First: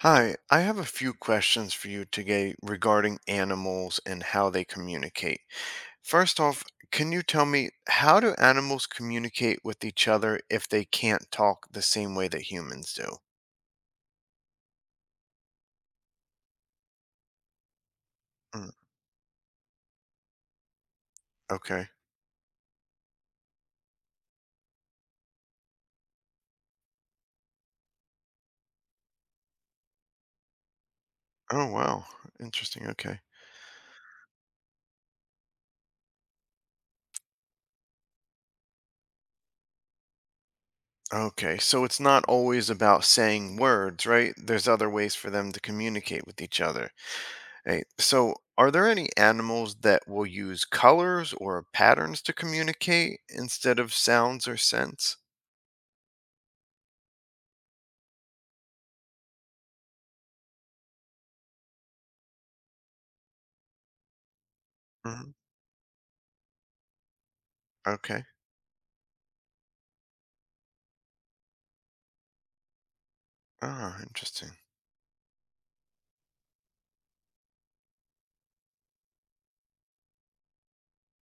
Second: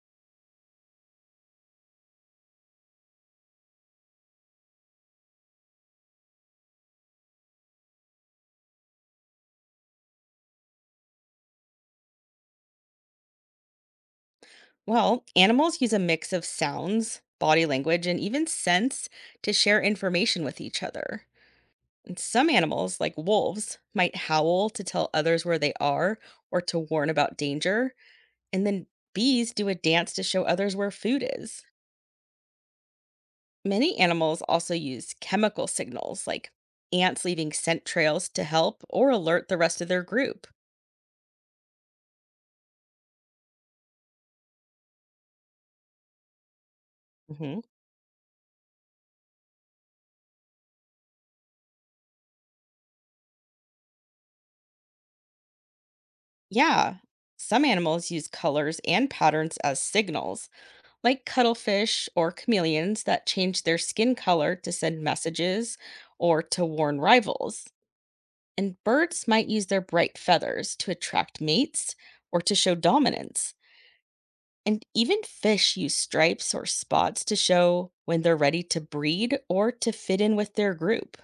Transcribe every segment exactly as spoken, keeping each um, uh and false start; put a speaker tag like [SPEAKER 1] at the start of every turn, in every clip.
[SPEAKER 1] Hi, I have a few questions for you today regarding animals and how they communicate. First off, can you tell me, how do animals communicate with each other if they can't talk the same way that humans do?
[SPEAKER 2] Well, animals use a mix of sounds, body language, and even
[SPEAKER 1] Mm,
[SPEAKER 2] scents to share information with each other.
[SPEAKER 1] okay.
[SPEAKER 2] And some animals, like wolves, might howl to tell others where they are or to warn about danger. And then bees do a dance to show others where food is.
[SPEAKER 1] Oh, wow. Interesting. Okay.
[SPEAKER 2] Many animals also use chemical signals, like ants leaving scent trails to help or alert the rest of their group.
[SPEAKER 1] Okay, so it's not always about saying words, right? There's other ways for them to communicate with each other.
[SPEAKER 2] Mhm.
[SPEAKER 1] Hey, so are there any animals that will use colors or patterns to communicate instead of sounds or scents?
[SPEAKER 2] Yeah. Some animals use colors and patterns as signals like cuttlefish or chameleons that change their skin color to send
[SPEAKER 1] Mhm.
[SPEAKER 2] messages or to warn rivals.
[SPEAKER 1] Okay.
[SPEAKER 2] And birds might use their bright feathers to attract mates or to show dominance.
[SPEAKER 1] Ah, interesting.
[SPEAKER 2] And even fish use stripes or spots to show when they're ready to breed or to fit in with their group.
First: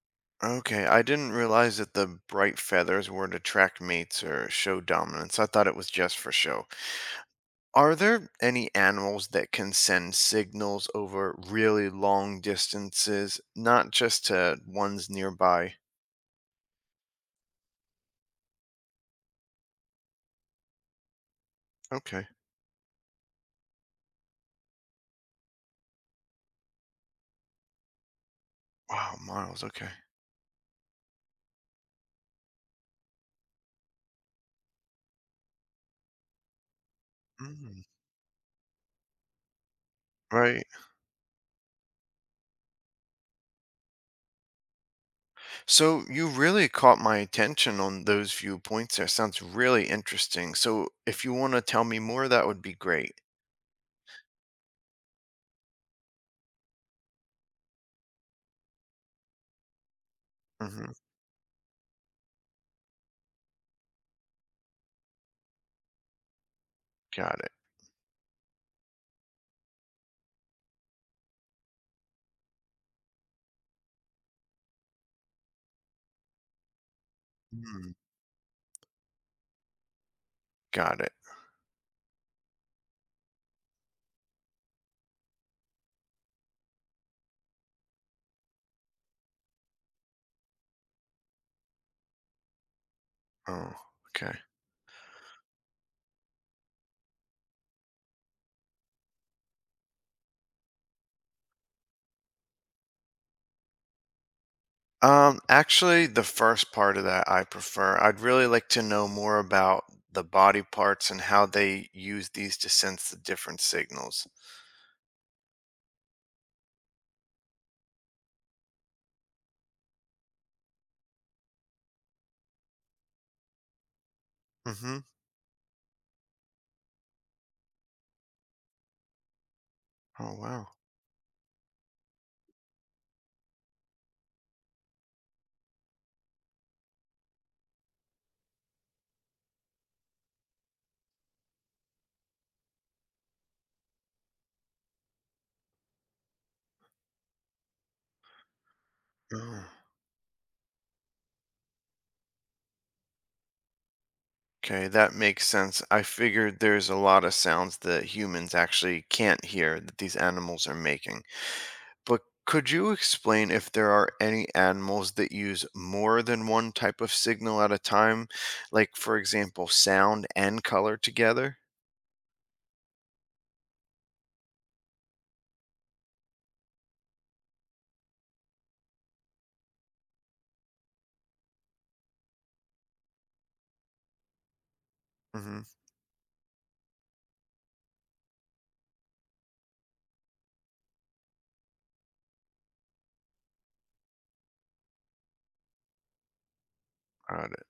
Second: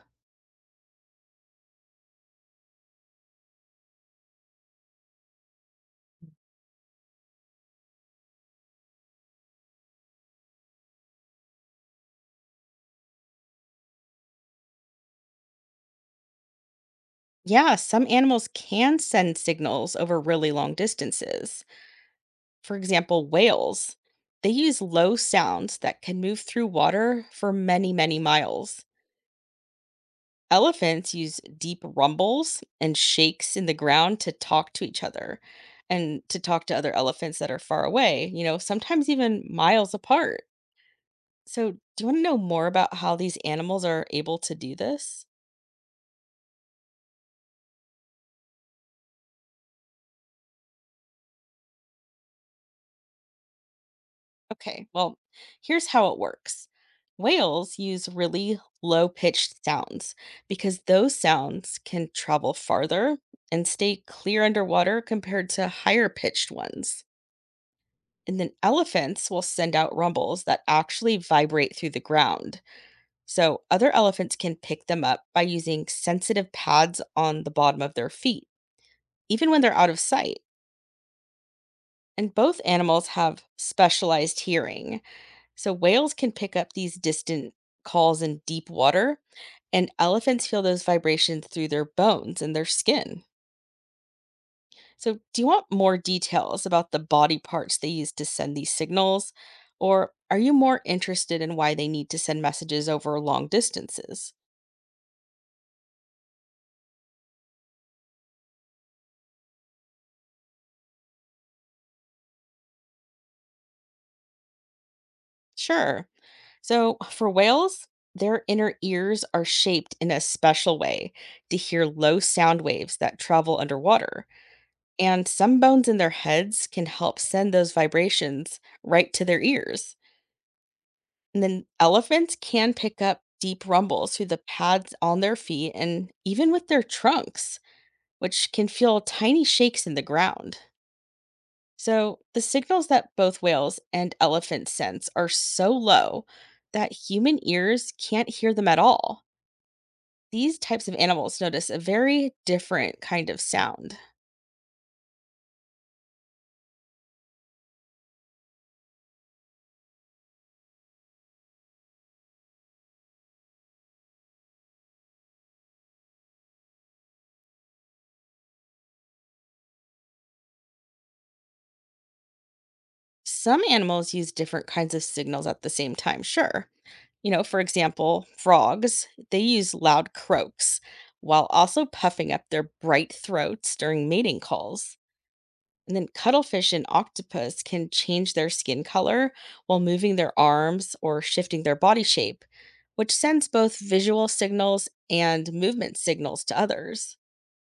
[SPEAKER 1] Okay, I didn't realize that the bright feathers were to attract mates or show dominance. I thought it was just for show. Are there any animals that can send signals over really long distances, not just to ones nearby?
[SPEAKER 2] Yeah, some animals can send signals over really long distances.
[SPEAKER 1] Okay.
[SPEAKER 2] For example, whales. They use low sounds that can move through water for many, many miles.
[SPEAKER 1] Wow, miles. Okay.
[SPEAKER 2] Elephants use deep rumbles and shakes in the ground to talk to each other and to talk to other elephants that are far
[SPEAKER 1] Mm,
[SPEAKER 2] away, you know, sometimes even miles apart.
[SPEAKER 1] right.
[SPEAKER 2] So, do you want to know more about how these animals are able to do this?
[SPEAKER 1] So you really caught my attention on those few points there. Sounds really interesting. So if you want to tell me more, that would be great.
[SPEAKER 2] Okay, well, here's how it works. Whales use really low pitched sounds because
[SPEAKER 1] Hmm.
[SPEAKER 2] those sounds can travel farther and stay clear underwater compared to higher pitched ones.
[SPEAKER 1] Got it.
[SPEAKER 2] And then elephants will send out rumbles that actually vibrate through the ground, so other elephants can pick them up by using sensitive pads on the bottom
[SPEAKER 1] Hmm.
[SPEAKER 2] of their feet, even when they're out of sight.
[SPEAKER 1] Got it.
[SPEAKER 2] And both animals have specialized hearing. So whales can pick up these distant calls in deep water, and elephants feel those vibrations through their bones and their skin.
[SPEAKER 1] Oh, okay.
[SPEAKER 2] So, do you want more details about the body parts they use to send these signals? Or are you more interested in why they need to send messages over long distances?
[SPEAKER 1] Um, actually, the first part of that I prefer. I'd really like to know more about the body parts and how they use these to sense the different signals.
[SPEAKER 2] Sure. So, for whales, their inner ears are shaped in a special way to hear low sound waves that travel underwater.
[SPEAKER 1] Mm-hmm.
[SPEAKER 2] And some bones in their heads can help send those vibrations right to their ears.
[SPEAKER 1] Oh, wow.
[SPEAKER 2] And then elephants can pick up deep rumbles through the pads on their feet and even with their trunks, which can feel tiny shakes in the ground. So, the signals that both whales and elephants sense are so low that human ears can't hear them at all.
[SPEAKER 1] Oh.
[SPEAKER 2] These types of animals notice a very different kind of sound.
[SPEAKER 1] Okay, that makes sense. I figured there's a lot of sounds that humans actually can't hear that these animals are making. But could you explain if there are any animals that use more than one type of signal at a time? Like, for example, sound and color together?
[SPEAKER 2] Some animals use different kinds of signals at the same time, sure. You know, for example, frogs, they use loud croaks while also puffing up their bright throats during mating calls.
[SPEAKER 1] Mm-hmm.
[SPEAKER 2] And then cuttlefish and octopus can change their skin color while moving their arms or shifting their body shape, which sends both visual signals and movement signals to others.
[SPEAKER 1] Got it.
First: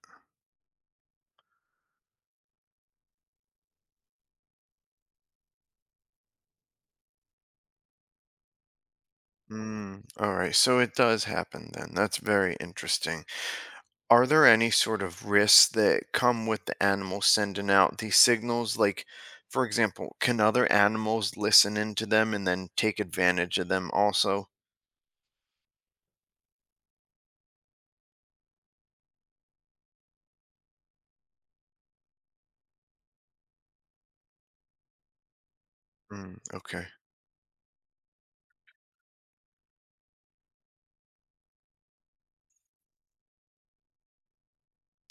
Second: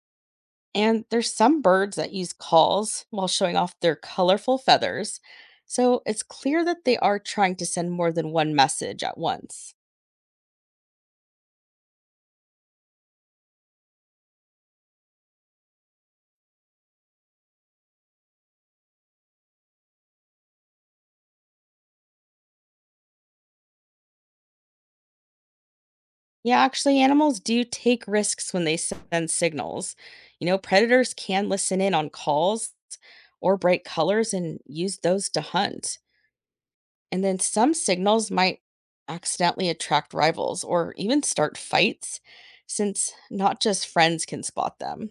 [SPEAKER 2] And there's some birds that use calls while showing off their colorful feathers. So it's clear that they are trying to send more than one message at once.
[SPEAKER 1] Mm, all right, so it does happen then. That's very interesting. Are there any sort of risks that come with the animals sending out these signals? Like, for example, can other animals listen into them and then take advantage of them also?
[SPEAKER 2] Yeah, actually, animals do take risks when they send signals. You know, predators can listen in on calls or bright colors and use those to hunt.
[SPEAKER 1] Mm, okay.
[SPEAKER 2] And then some signals might accidentally attract rivals or even start fights, since not just friends can spot them.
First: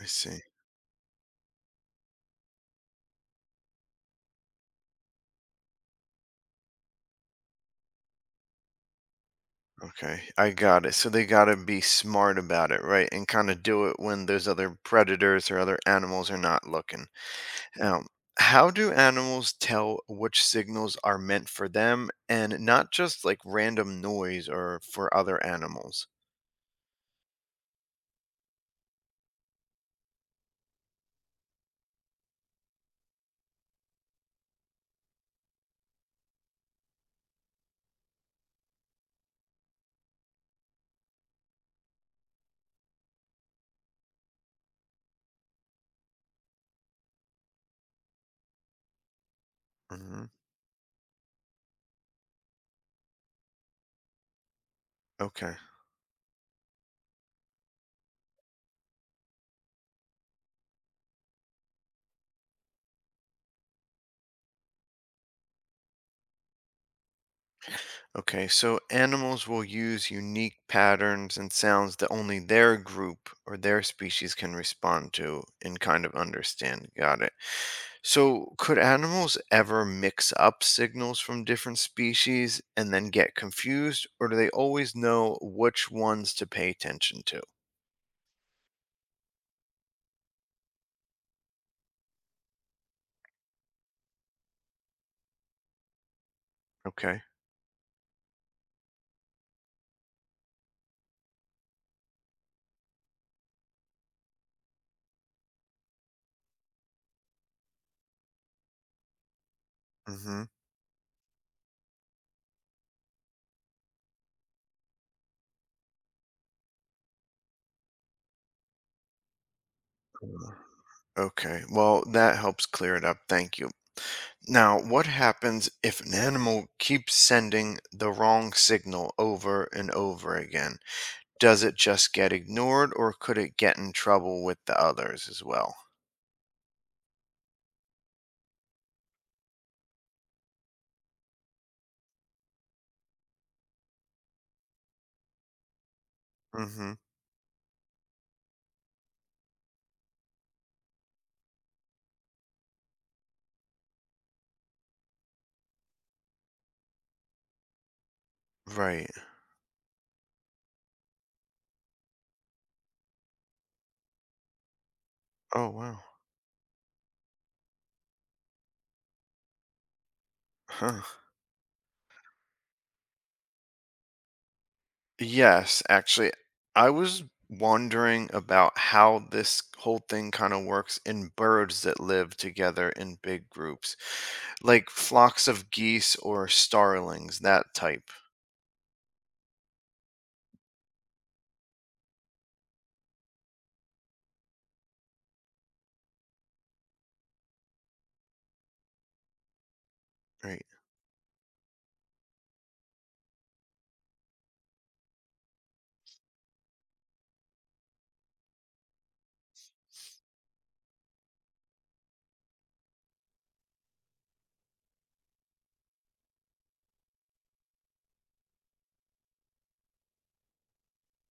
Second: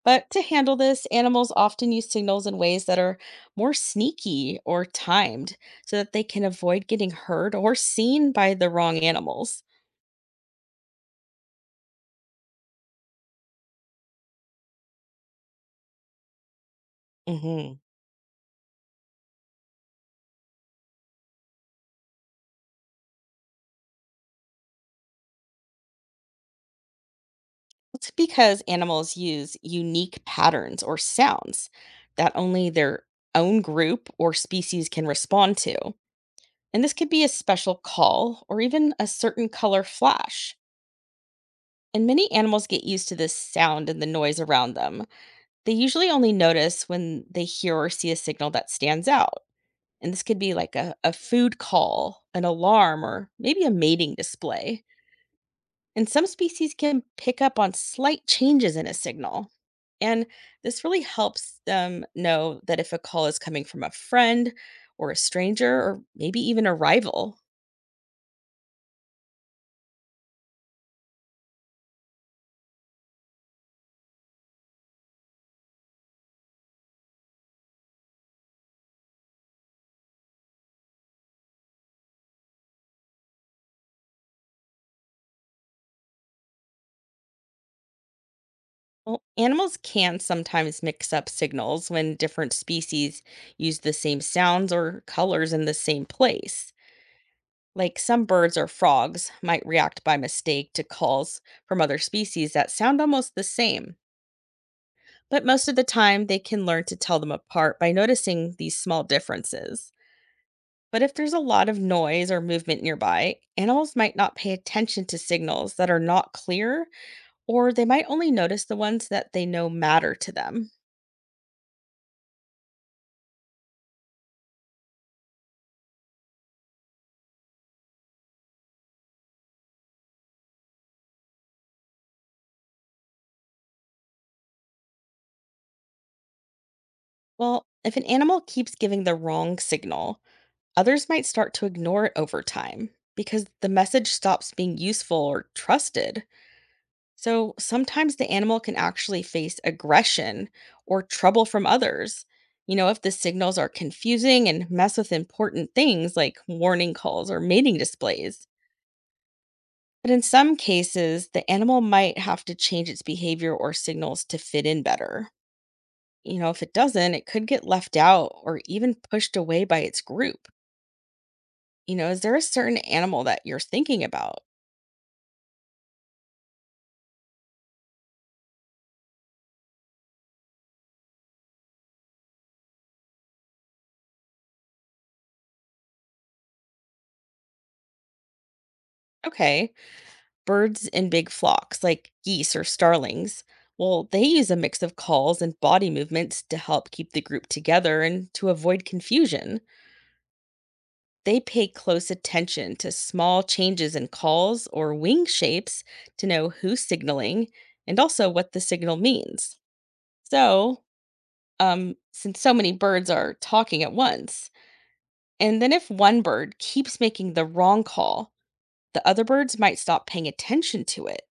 [SPEAKER 1] I
[SPEAKER 2] But to
[SPEAKER 1] see.
[SPEAKER 2] handle this, animals often use signals in ways that are more sneaky or timed so that they can avoid getting heard or seen by the wrong animals.
[SPEAKER 1] Okay, I got it. So they gotta be smart about it, right? And kind of do it when those other predators or other animals are not looking.
[SPEAKER 2] Hmm.
[SPEAKER 1] Now, how do animals tell which signals are meant for them and not just like random noise or for other animals?
[SPEAKER 2] It's because animals use unique patterns or sounds that only their own group or species can respond to. And this could be a special call or even a certain color flash. And many animals get used to this sound and the noise around them. They usually only notice when they hear or see a signal that stands out. And this
[SPEAKER 1] Hmm.
[SPEAKER 2] could be like a, a food call, an alarm, or maybe a mating display.
[SPEAKER 1] Okay.
[SPEAKER 2] And some species can pick up on slight changes in a signal. And this really helps them know that if a call is coming from a friend or a stranger or maybe even a rival.
[SPEAKER 1] Okay, so animals will use unique patterns and sounds that only their group or their species can respond to and kind of understand. Got it. So, could animals ever mix up signals from different species and then get confused, or do they always know which ones to pay attention to?
[SPEAKER 2] Well, animals can sometimes mix up signals when different species use the same sounds or colors in the same place.
[SPEAKER 1] Okay.
[SPEAKER 2] Like some birds or frogs might react by mistake to calls from other species that sound almost the same. But most of the time, they can learn to tell them apart by noticing these small differences.
[SPEAKER 1] Mm hmm.
[SPEAKER 2] But if there's a lot of noise or movement nearby, animals might not pay attention to signals that are not clear, or they might only notice the ones that they know matter to them.
[SPEAKER 1] Okay. Well, that helps clear it up. Thank you. Now, what happens if an animal keeps sending the wrong signal over and over again? Does it just get ignored, or could it get in trouble with the others as well?
[SPEAKER 2] Well, if an animal keeps giving the wrong signal, others might start to ignore it over time because the message stops being useful or trusted.
[SPEAKER 1] Mm-hmm.
[SPEAKER 2] So sometimes the animal can actually face aggression or trouble from others. You know, if the signals are confusing and mess with important things like warning calls or mating displays.
[SPEAKER 1] Right.
[SPEAKER 2] But in some cases, the animal might have to change its behavior or signals to fit in better.
[SPEAKER 1] Oh, wow.
[SPEAKER 2] You know, if it doesn't, it could get left out or even pushed away by its group.
[SPEAKER 1] Huh.
[SPEAKER 2] You know, is there a certain animal that you're thinking about?
[SPEAKER 1] Yes, actually, I was wondering about how this whole thing kind of works in birds that live together in big groups, like flocks of geese or starlings, that type.
[SPEAKER 2] Okay, birds in big flocks, like geese or starlings, well, they use a mix of calls and body movements to help keep the group together and to avoid confusion.
[SPEAKER 1] Right.
[SPEAKER 2] They pay close attention to small changes in calls or wing shapes to know who's signaling and also what the signal means. So, um, since so many birds are talking at once, and then if one bird keeps making the wrong call, the other birds might stop paying attention to it,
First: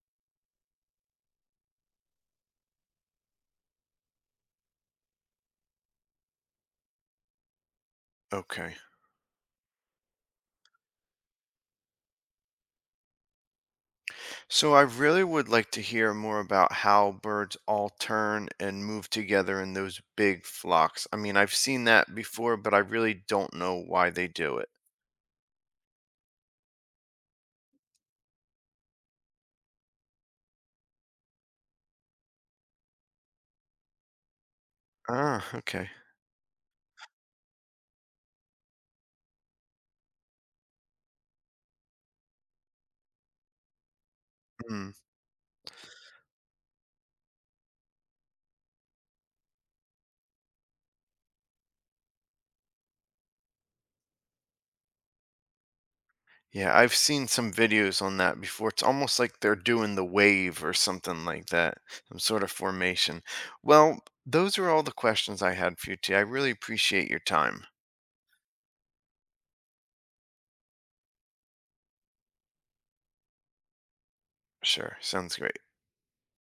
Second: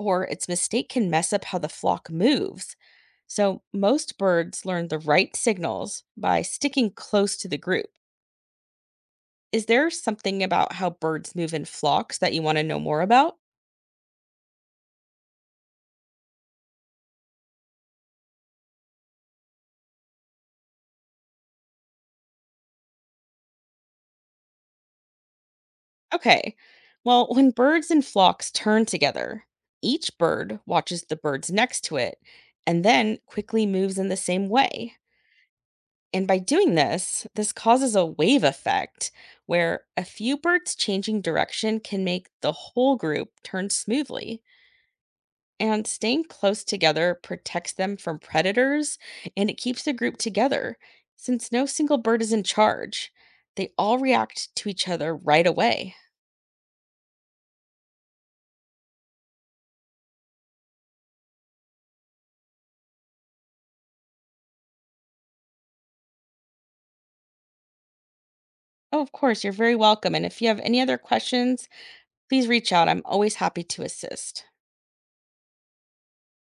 [SPEAKER 2] or its mistake can mess up how the flock moves. So, most birds learn the right signals by sticking close to the group.
[SPEAKER 1] Okay.
[SPEAKER 2] Is there something about how birds move in flocks that you want to know more about?
[SPEAKER 1] So I really would like to hear more about how birds all turn and move together in those big flocks. I mean, I've seen that before, but I really don't know why they do it.
[SPEAKER 2] Okay. Well, when birds and flocks turn together, each bird watches the birds next to it and then quickly moves in the same way.
[SPEAKER 1] Ah, okay.
[SPEAKER 2] And by doing this, this causes a wave effect where a few birds changing direction can make the whole group turn smoothly.
[SPEAKER 1] Mm.
[SPEAKER 2] And staying close together protects them from predators, and it keeps the group together since no single bird is in charge. They all react to each other right away.
[SPEAKER 1] Yeah, I've seen some videos on that before. It's almost like they're doing the wave or something like that, some sort of formation. Well, those are all the questions I had for you today. I really appreciate your time.
[SPEAKER 2] Oh, of course, you're very welcome. And if you have any other questions, please reach out. I'm always happy to assist.
[SPEAKER 1] Sure, sounds great.